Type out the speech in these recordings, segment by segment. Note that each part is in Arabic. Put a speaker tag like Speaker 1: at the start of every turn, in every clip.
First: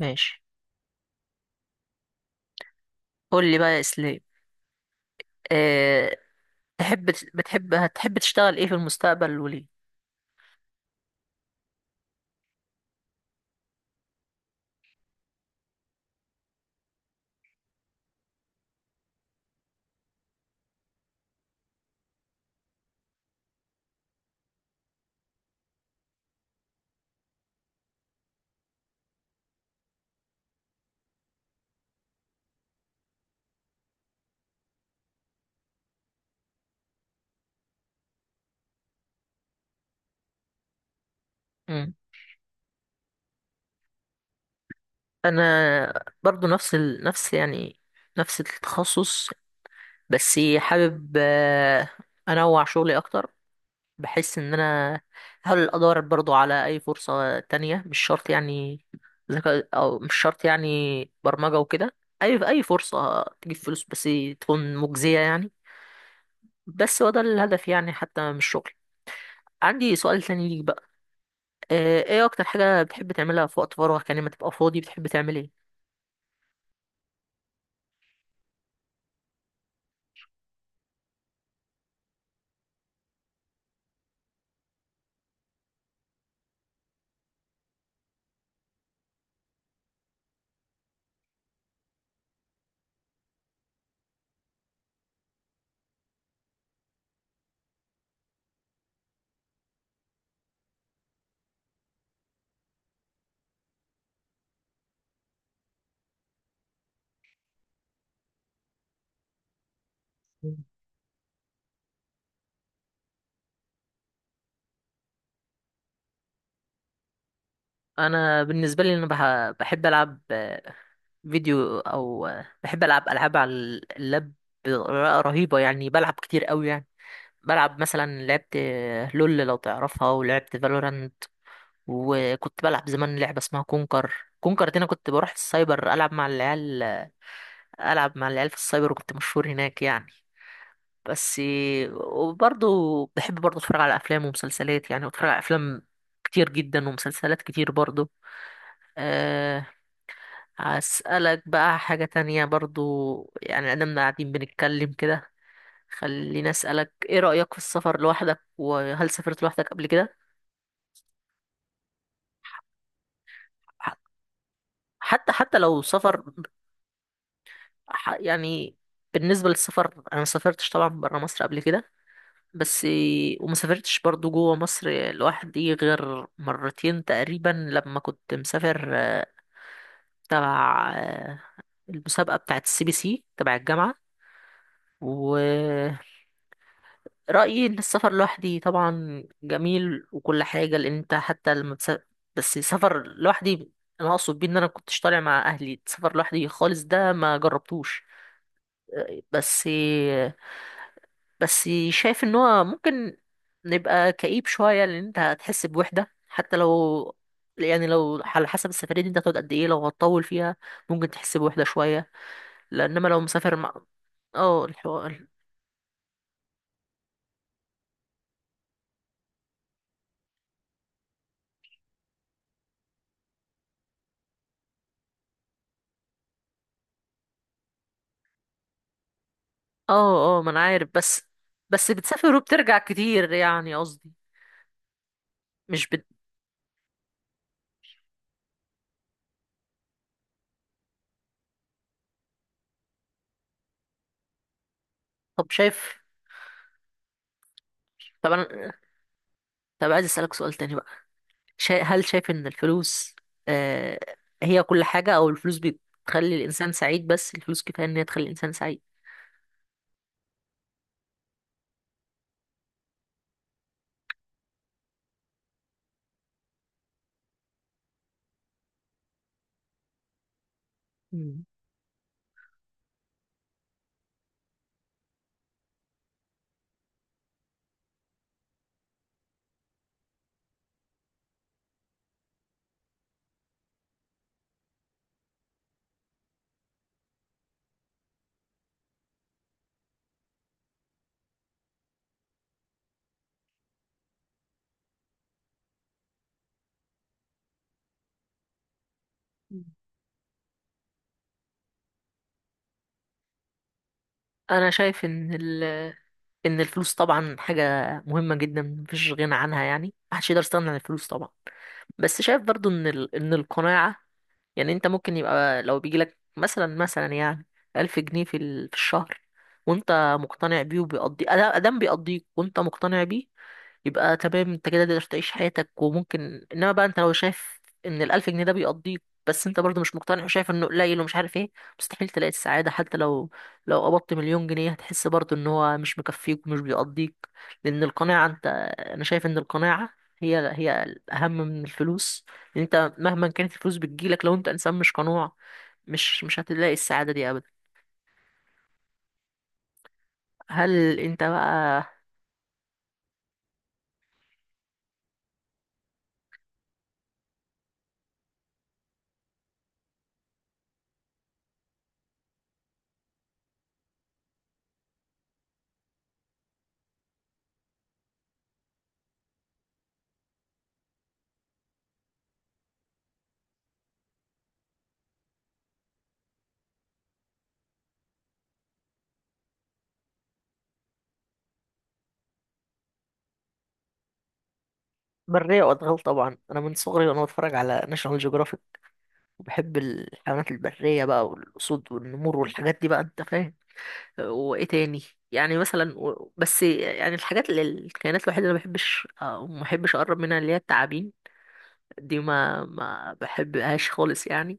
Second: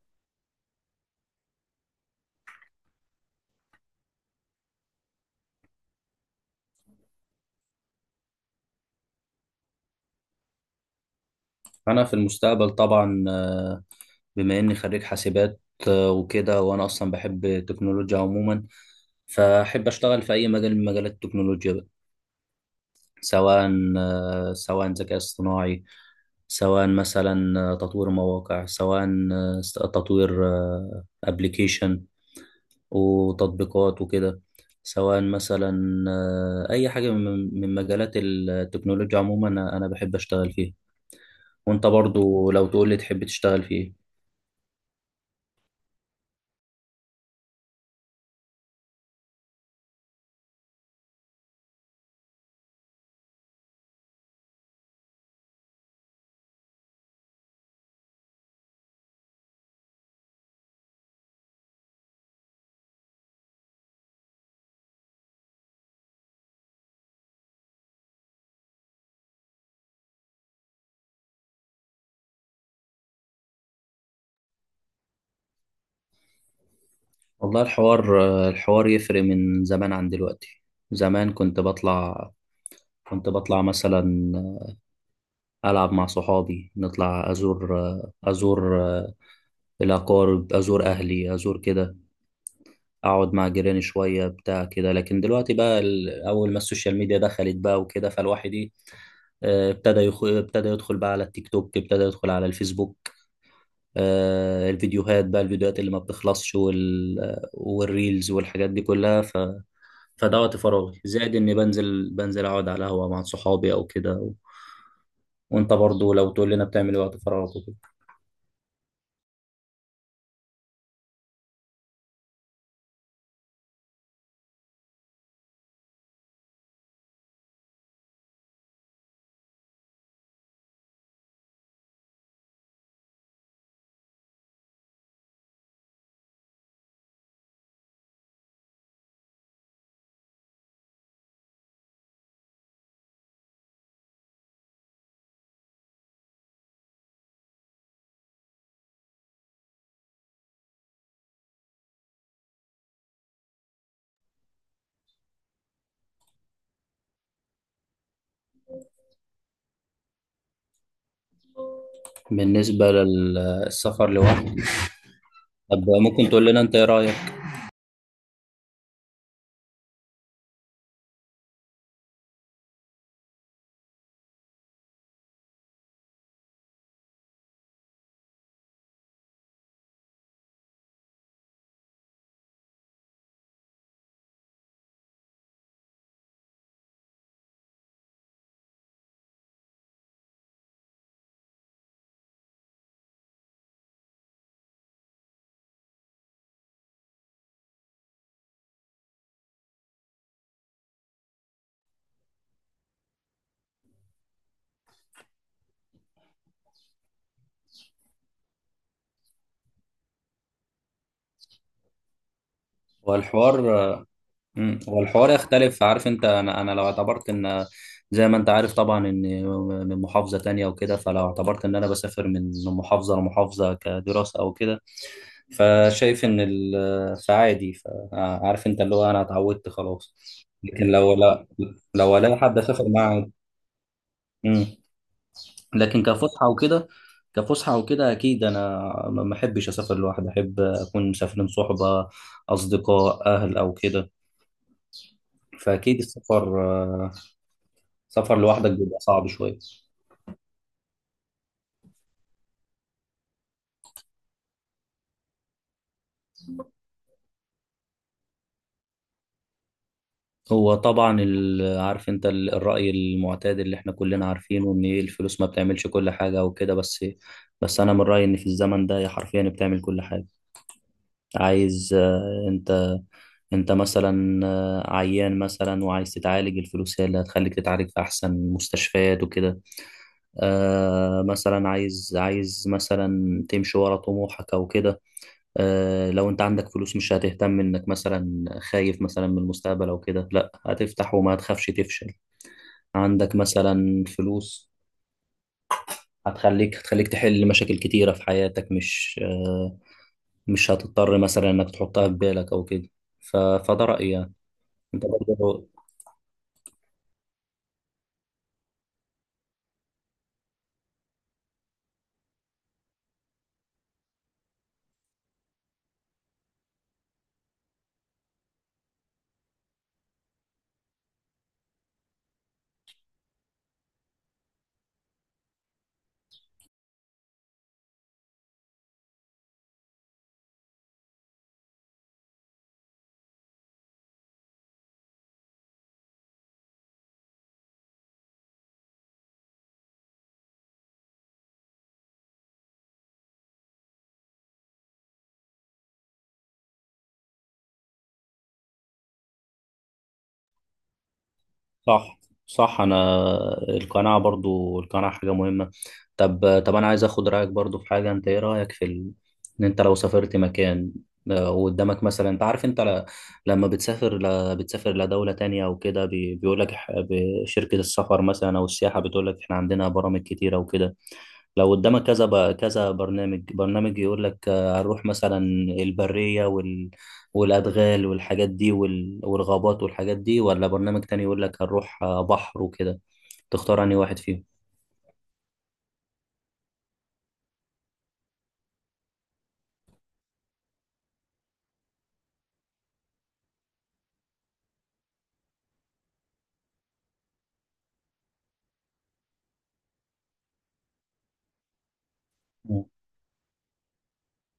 Speaker 1: ماشي. قول لي بقى يا اسلام. أه... تحب بتحب هتحب تشتغل ايه في المستقبل وليه؟
Speaker 2: انا في المستقبل طبعا، بما اني خريج حاسبات، وكده. وانا اصلا بحب التكنولوجيا عموما، فاحب اشتغل في اي مجال من مجالات التكنولوجيا بقى. سواء سواء ذكاء اصطناعي، سواء مثلا تطوير مواقع، سواء تطوير ابلكيشن وتطبيقات وكده. سواء مثلا اي حاجة من مجالات التكنولوجيا عموما، أنا بحب اشتغل فيها. وانت
Speaker 1: مم.
Speaker 2: برضو لو تقول لي تحب تشتغل في ايه؟
Speaker 1: انا برضو نفس التخصص، بس حابب انوع شغلي اكتر. بحس ان انا هحاول ادور برضو على اي فرصة تانية، مش شرط يعني ذكاء او مش شرط يعني برمجة وكده. اي فرصة تجيب فلوس بس تكون مجزية يعني. بس هو ده الهدف يعني حتى من الشغل. عندي سؤال تاني ليك بقى. ايه اكتر حاجة بتحب تعملها في وقت فراغك؟ يعني لما تبقى فاضي بتحب تعمل ايه؟
Speaker 2: والله، الحوار يفرق من زمان عن دلوقتي. زمان كنت بطلع مثلا ألعب مع صحابي، نطلع، أزور الأقارب، أزور أهلي، أزور كده، أقعد مع جيراني شوية بتاع كده. لكن دلوقتي بقى، أول ما السوشيال ميديا دخلت بقى وكده، فالواحد إيه، ابتدى ابتدى يدخل بقى على التيك توك، ابتدى يدخل على الفيسبوك. الفيديوهات بقى، الفيديوهات اللي ما بتخلصش، والريلز والحاجات دي كلها. فده وقت
Speaker 1: مم.
Speaker 2: فراغي، زائد اني بنزل اقعد على قهوه مع صحابي او كده. وانت برضو لو تقول لنا بتعمل إيه وقت فراغك وكده؟
Speaker 1: انا بالنسبة لي انا بحب العب فيديو، او آه، بحب العب العاب على اللاب بطريقة رهيبة يعني، بلعب كتير قوي يعني. بلعب مثلا لعبت لول لو تعرفها، ولعبت فالورانت. وكنت بلعب زمان لعبة اسمها كونكر. كونكر دي انا كنت بروح السايبر العب مع العيال، العب مع العيال في السايبر، وكنت مشهور هناك يعني. بس. وبرضه بحب برضه اتفرج على افلام ومسلسلات، يعني بتفرج على افلام كتير جدا ومسلسلات كتير برضه. أه هسألك بقى حاجة تانية برضه، يعني أنا قاعدين بنتكلم كده، خليني أسألك: إيه رأيك في السفر لوحدك، وهل سافرت لوحدك قبل كده؟
Speaker 2: بالنسبه
Speaker 1: ح-
Speaker 2: للسفر لوحدي،
Speaker 1: حتى لو
Speaker 2: طب
Speaker 1: سفر.
Speaker 2: ممكن تقول لنا انت ايه رايك؟
Speaker 1: يعني بالنسبة للسفر، أنا مسافرتش طبعا برا مصر قبل كده، بس. وما سافرتش برضو جوه مصر لوحدي غير مرتين تقريبا، لما كنت مسافر تبع المسابقة بتاعة السي بي سي تبع الجامعة. ورأيي إن السفر لوحدي طبعا جميل وكل حاجة، لأن أنت حتى لما بس سفر لوحدي، أنا أقصد بيه إن أنا كنتش طالع مع أهلي، السفر لوحدي خالص ده ما جربتوش. آه، بس بس شايف ان هو ممكن نبقى كئيب شوية، لان انت هتحس بوحدة، حتى لو يعني لو على حسب السفرية دي انت هتقعد قد ايه، لو هتطول فيها ممكن تحس بوحدة شوية، لانما لو مسافر
Speaker 2: والحوار.
Speaker 1: مع... اه،
Speaker 2: مم. هو
Speaker 1: الحوار.
Speaker 2: الحوار يختلف. عارف انت، انا لو اعتبرت ان، زي ما انت عارف طبعا، ان من محافظة تانية وكده، فلو اعتبرت ان انا بسافر من محافظة لمحافظة كدراسة او كده، فشايف ان، فعادي، فعارف انت اللي هو انا اتعودت خلاص.
Speaker 1: اه، اه، ما انا
Speaker 2: لكن
Speaker 1: عارف،
Speaker 2: لو
Speaker 1: بس
Speaker 2: لا، لو
Speaker 1: بتسافر
Speaker 2: الاقي حد
Speaker 1: وبترجع
Speaker 2: اسافر معاه.
Speaker 1: كتير يعني قصدي.
Speaker 2: مم.
Speaker 1: مش
Speaker 2: لكن
Speaker 1: بت...
Speaker 2: كفسحة وكده، اكيد انا ما احبش اسافر لوحدي، احب اكون مسافرين صحبة، اصدقاء، اهل او كده.
Speaker 1: طب
Speaker 2: فاكيد
Speaker 1: شايف طب
Speaker 2: سفر لوحدك
Speaker 1: انا
Speaker 2: بيبقى صعب شوية.
Speaker 1: طب عايز اسألك سؤال تاني بقى. هل شايف ان الفلوس آه... هي كل حاجة، او الفلوس بتخلي الانسان سعيد؟ بس الفلوس كفاية ان هي تخلي الانسان سعيد؟
Speaker 2: هو طبعا الرأي المعتاد اللي احنا كلنا عارفينه، ان إيه، الفلوس ما بتعملش كل حاجة وكده. بس انا من رأيي ان في الزمن ده هي حرفيا بتعمل كل حاجة.
Speaker 1: مم.
Speaker 2: عايز انت مثلا، عيان مثلا وعايز تتعالج، الفلوس هي اللي هتخليك تتعالج في احسن مستشفيات وكده. آه مثلا عايز مثلا تمشي ورا طموحك او كده. لو انت عندك فلوس، مش هتهتم انك مثلا خايف مثلا من المستقبل او كده، لا، هتفتح وما تخافش تفشل. عندك مثلا فلوس، هتخليك تحل مشاكل كتيرة في حياتك، مش هتضطر مثلا انك تحطها في بالك او كده. فده رأيي يعني.
Speaker 1: انا
Speaker 2: انت
Speaker 1: شايف
Speaker 2: برضه؟
Speaker 1: ان الفلوس طبعا حاجه مهمه جدا، مفيش غنى عنها، يعني محدش يقدر يستغنى عن الفلوس طبعا. بس شايف برضو ان القناعه، يعني انت ممكن يبقى، لو بيجي لك مثلا يعني 1000 جنيه في الشهر، وانت مقتنع بيه، وبيقضي ادام بيقضيك وانت مقتنع بيه، يبقى تمام. انت كده تقدر تعيش حياتك. وممكن انما بقى انت لو شايف ان الالف جنيه ده بيقضيك، بس انت برضه مش مقتنع وشايف انه قليل ومش عارف ايه، مستحيل تلاقي السعادة. حتى لو قبضت مليون جنيه، هتحس برضه ان هو مش مكفيك ومش بيقضيك. لان القناعة انت، انا شايف ان القناعة هي الاهم من الفلوس. لان انت مهما كانت الفلوس بتجيلك، لو انت انسان مش قنوع، مش هتلاقي السعادة دي ابدا. هل انت بقى...
Speaker 2: صح، صح. انا القناعه، برضو القناعه حاجه مهمه. طب، انا عايز اخد رايك برضو في حاجه. انت ايه رايك في ان انت لو سافرت مكان، وقدامك مثلا انت عارف، انت لما بتسافر لدوله تانية او كده، بيقول لك شركه السفر مثلا او السياحه، بتقول لك احنا عندنا برامج كتيره وكده. لو قدامك كذا كذا برنامج، برنامج يقول لك، هنروح مثلا البرية، والأدغال والحاجات دي، والغابات والحاجات دي، ولا برنامج تاني يقول لك هنروح، بحر وكده. تختار أنهي واحد فيهم؟
Speaker 1: برية وادغال طبعا. انا من صغري وانا بتفرج على ناشونال جيوغرافيك، وبحب الحيوانات البرية بقى، والأسود والنمور والحاجات دي بقى، أنت فاهم. وإيه تاني؟ يعني مثلا، بس يعني الحاجات اللي الكائنات الوحيدة اللي ما بحبش، ما بحبش أقرب منها، اللي هي التعابين دي، ما
Speaker 2: مم.
Speaker 1: ما بحبهاش خالص يعني.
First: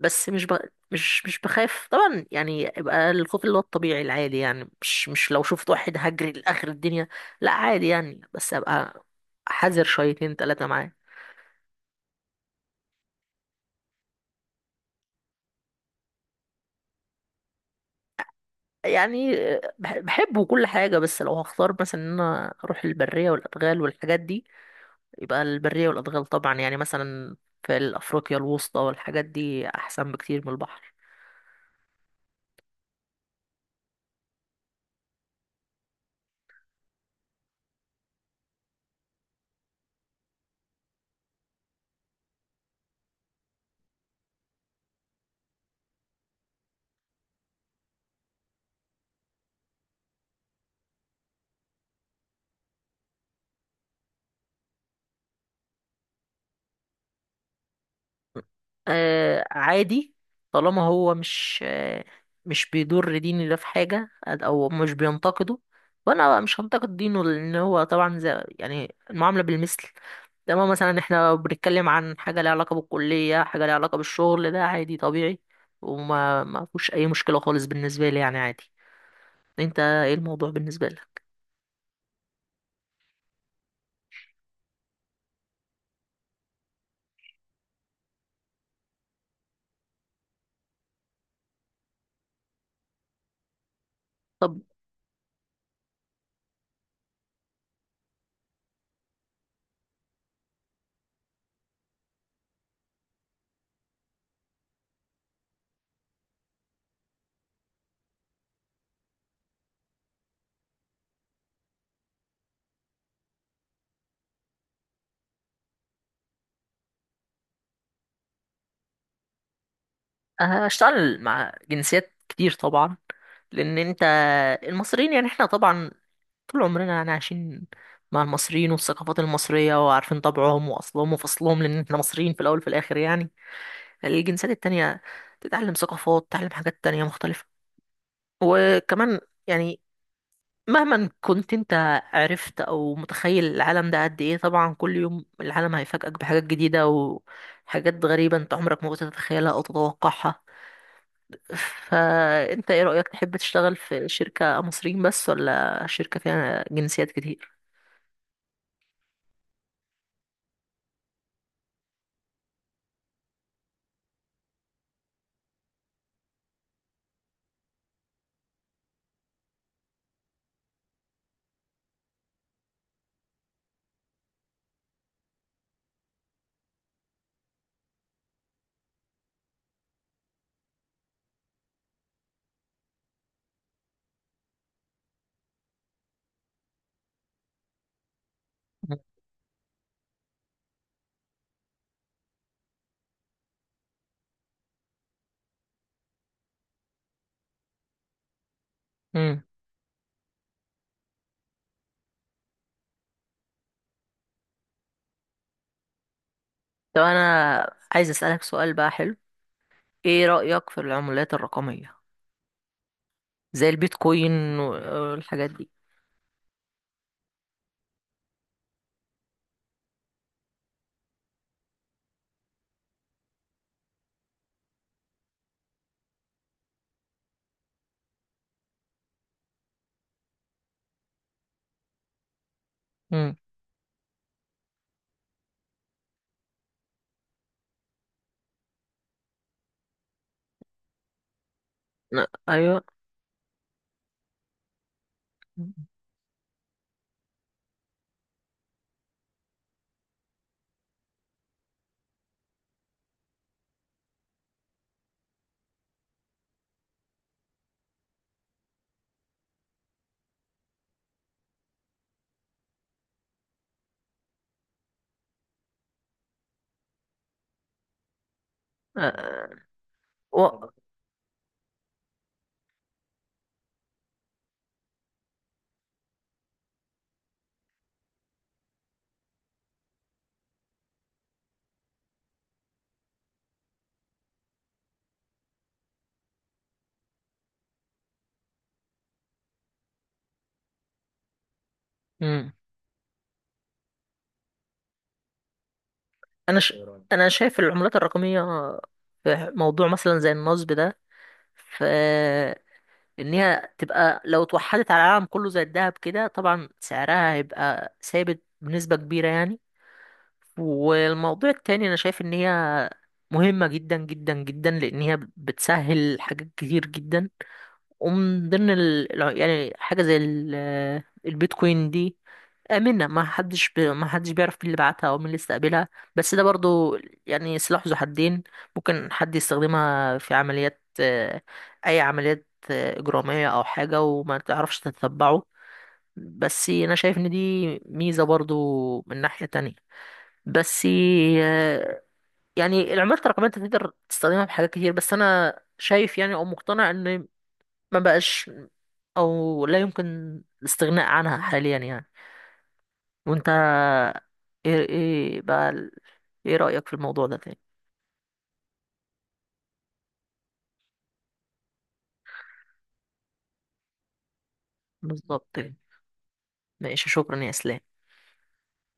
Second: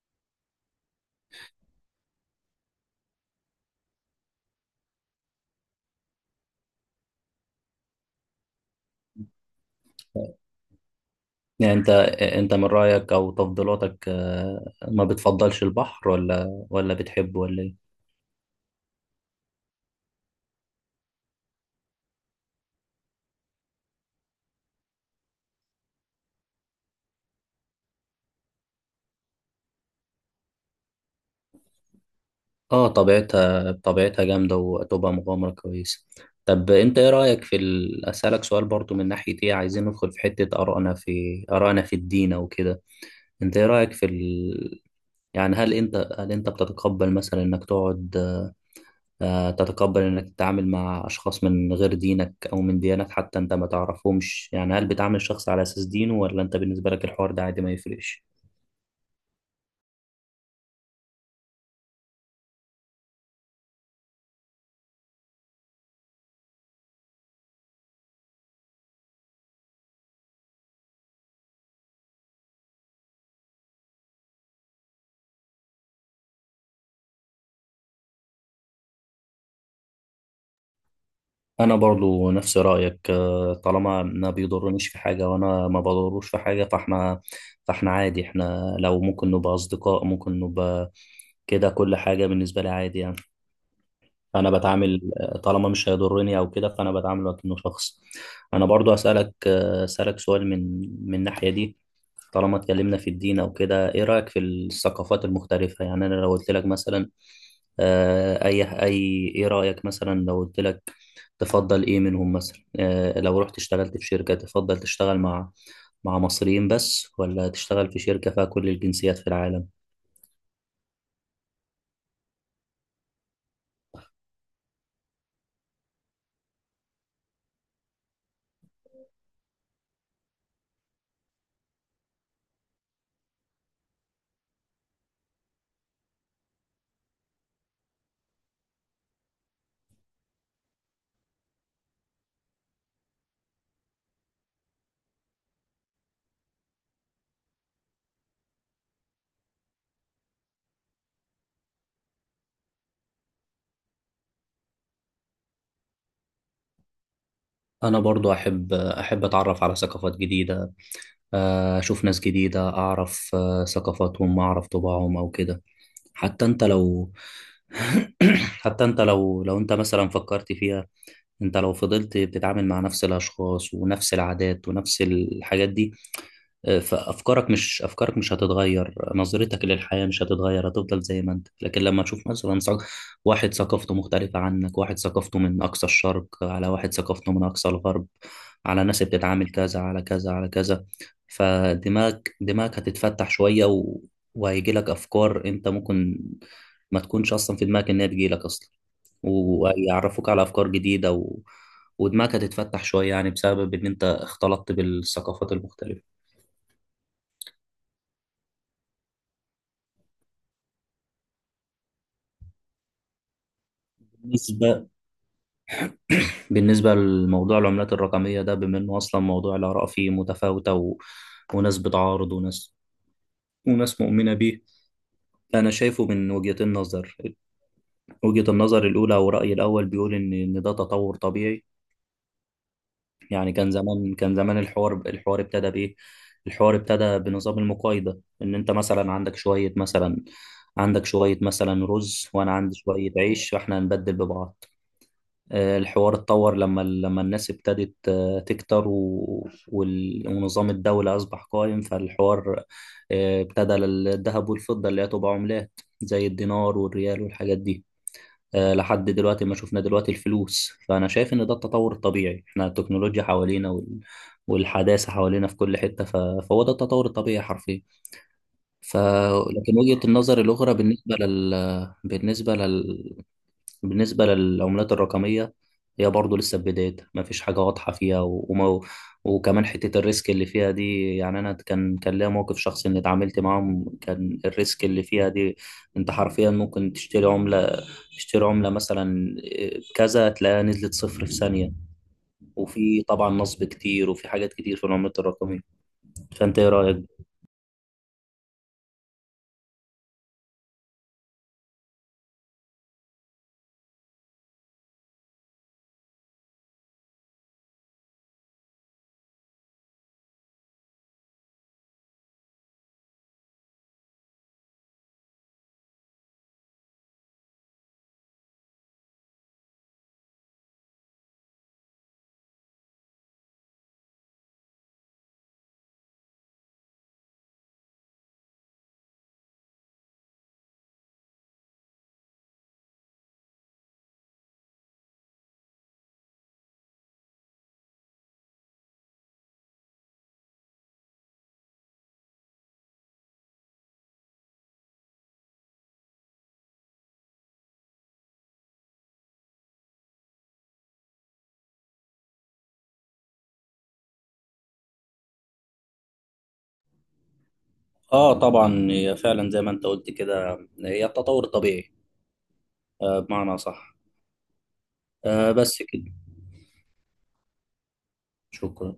Speaker 1: بس مش ب... مش بخاف طبعا يعني، يبقى الخوف اللي هو الطبيعي العادي يعني، مش لو شفت واحد هجري لآخر الدنيا لا، عادي يعني، بس أبقى حذر شويتين تلاتة معاه.
Speaker 2: يعني أنت من رأيك أو تفضيلاتك، ما بتفضلش البحر، ولا بتحبه، ولا إيه؟
Speaker 1: يعني بحبه وكل حاجة، بس لو هختار مثلا ان انا اروح البرية والادغال والحاجات دي، يبقى البرية والادغال طبعا يعني. مثلا في افريقيا الوسطى والحاجات دي احسن بكتير من البحر.
Speaker 2: اه، طبيعتها جامدة وتبقى مغامرة كويسة. طب انت ايه رأيك في اسألك سؤال برضو من ناحية ايه. عايزين ندخل في حتة آرائنا، في الدين او كده. انت ايه رأيك في يعني هل انت، بتتقبل مثلا انك تقعد، آه، تتقبل انك تتعامل مع اشخاص من غير دينك او من ديانات حتى انت ما تعرفهمش، يعني هل بتعامل الشخص على اساس دينه؟ ولا انت بالنسبة لك الحوار ده عادي، ما يفرقش؟
Speaker 1: آه، عادي، طالما هو مش بيضر ديني ده في حاجة، أو مش بينتقده، وأنا مش هنتقد دينه، لأن هو طبعا زي يعني المعاملة بالمثل. لما مثلا احنا بنتكلم عن حاجة ليها علاقة بالكلية، حاجة ليها علاقة بالشغل، ده عادي طبيعي، وما ما فيهوش أي مشكلة خالص بالنسبة لي يعني عادي. أنت إيه الموضوع بالنسبة لك؟
Speaker 2: انا برضو نفس رايك، طالما ما بيضرنيش في حاجه وانا ما بضروش في حاجه، فاحنا عادي. احنا لو ممكن نبقى اصدقاء، ممكن نبقى كده، كل حاجه بالنسبه لي عادي يعني. انا
Speaker 1: طب
Speaker 2: بتعامل، طالما مش هيضرني او كده، فانا بتعامل وكأنه شخص. انا برضو اسالك، سؤال من الناحيه دي. طالما اتكلمنا في الدين او كده، ايه رايك في الثقافات المختلفه؟ يعني انا لو قلت لك مثلا، اي ايه رايك مثلا؟ لو قلت لك تفضل ايه منهم مثلا، لو رحت اشتغلت في شركه، تفضل تشتغل مع مصريين بس، ولا تشتغل في شركه فيها كل الجنسيات في العالم؟
Speaker 1: هشتغل مع جنسيات كتير طبعا. لأن أنت، المصريين يعني احنا طبعا طول عمرنا يعني عايشين مع المصريين والثقافات المصرية، وعارفين طبعهم وأصلهم وفصلهم، لأن احنا مصريين في الأول وفي الآخر يعني. يعني الجنسيات التانية تتعلم ثقافات، تتعلم حاجات تانية مختلفة. وكمان يعني مهما كنت انت عرفت او متخيل العالم ده قد ايه، طبعا كل يوم العالم هيفاجئك بحاجات جديدة وحاجات غريبة انت عمرك ما كنت تتخيلها او تتوقعها. فانت ايه رأيك، تحب تشتغل في شركة مصريين بس ولا شركة فيها جنسيات كتير؟
Speaker 2: انا برضو احب، اتعرف على ثقافات جديده، أشوف ناس جديدة، أعرف ثقافاتهم، أعرف طباعهم أو كده. حتى أنت لو حتى أنت لو أنت مثلا فكرت فيها، انت لو فضلت بتتعامل مع نفس الاشخاص ونفس العادات ونفس الحاجات دي، فافكارك مش افكارك مش هتتغير، نظرتك للحياه مش هتتغير، هتفضل زي ما انت. لكن لما تشوف مثلا، واحد ثقافته مختلفه عنك، واحد ثقافته من اقصى الشرق، على واحد ثقافته من اقصى الغرب، على ناس بتتعامل كذا، على كذا، على كذا. فدماغك، هتتفتح شويه، وهيجي لك افكار انت ممكن ما تكونش اصلا في دماغك ان هي تجي لك اصلا،
Speaker 1: مم.
Speaker 2: ويعرفوك على أفكار جديدة، ودماغك هتتفتح شوية، يعني بسبب إن أنت اختلطت بالثقافات المختلفة.
Speaker 1: طب انا عايز اسالك سؤال بقى حلو، ايه رايك في العملات الرقميه زي البيتكوين
Speaker 2: بالنسبة
Speaker 1: والحاجات دي؟
Speaker 2: بالنسبة لموضوع العملات الرقمية ده، بما إنه أصلا موضوع الآراء فيه متفاوتة، وناس بتعارض، وناس مؤمنة بيه. أنا شايفه من وجهة النظر الأولى، أو رأيي الأول، بيقول إن ده تطور طبيعي.
Speaker 1: امم
Speaker 2: يعني كان زمان، الحوار، ابتدى بايه؟ الحوار ابتدى بنظام المقايضة، ان انت مثلا عندك شوية مثلا، رز، وانا عندي
Speaker 1: ايوه.
Speaker 2: شوية عيش، فاحنا هنبدل ببعض. الحوار اتطور لما الناس ابتدت تكتر، ونظام الدولة اصبح قائم، فالحوار ابتدى الذهب والفضة اللي هي تبقى عملات زي الدينار والريال والحاجات دي. لحد دلوقتي ما شفنا دلوقتي الفلوس، فأنا شايف إن ده التطور الطبيعي. إحنا التكنولوجيا حوالينا، والحداثة حوالينا في كل حتة، فهو ده التطور الطبيعي حرفيا ف...
Speaker 1: آه،
Speaker 2: لكن وجهة النظر
Speaker 1: و...
Speaker 2: الأخرى، بالنسبة للعملات الرقمية، هي برضه لسه في بدايتها، مفيش حاجة واضحة فيها و- وما وكمان حتة الريسك اللي فيها دي. يعني أنا كان ليا موقف شخصي، إني اتعاملت معاهم، كان الريسك اللي فيها دي، أنت حرفيا ممكن تشتري عملة، مثلا، إيه، كذا، تلاقيها نزلت صفر في ثانية.
Speaker 1: مم.
Speaker 2: وفي طبعا نصب كتير، وفي حاجات كتير في العملات الرقمية.
Speaker 1: انا
Speaker 2: فأنت إيه
Speaker 1: ش...
Speaker 2: رأيك؟
Speaker 1: انا شايف العملات الرقميه، في موضوع مثلا زي النصب ده، في انها تبقى لو اتوحدت على العالم كله زي الذهب كده طبعا سعرها هيبقى ثابت بنسبه كبيره يعني. والموضوع التاني انا شايف ان هي مهمة جدا جدا جدا، لان هي بتسهل حاجات كتير جدا. ومن ضمن يعني حاجة زي البيتكوين دي، آمنة، ما حدش بيعرف مين اللي بعتها او مين اللي استقبلها. بس ده برضو يعني سلاح ذو حدين، ممكن حد يستخدمها في عمليات، اي عمليات إجرامية او حاجة وما تعرفش تتبعه. بس انا شايف ان دي ميزة برضو من ناحية تانية. بس يعني العملة الرقمية انت تقدر تستخدمها في حاجات كتير، بس انا شايف يعني او مقتنع ان ما بقاش او لا يمكن الاستغناء عنها حاليا يعني. وانت، ايه ايه رأيك في الموضوع ده تاني؟
Speaker 2: آه طبعا هي فعلا زي ما أنت قلت كده، هي التطور الطبيعي، بمعنى صح.
Speaker 1: بالظبط كده.
Speaker 2: بس كده.
Speaker 1: ماشي، شكرا يا اسلام.
Speaker 2: شكرا.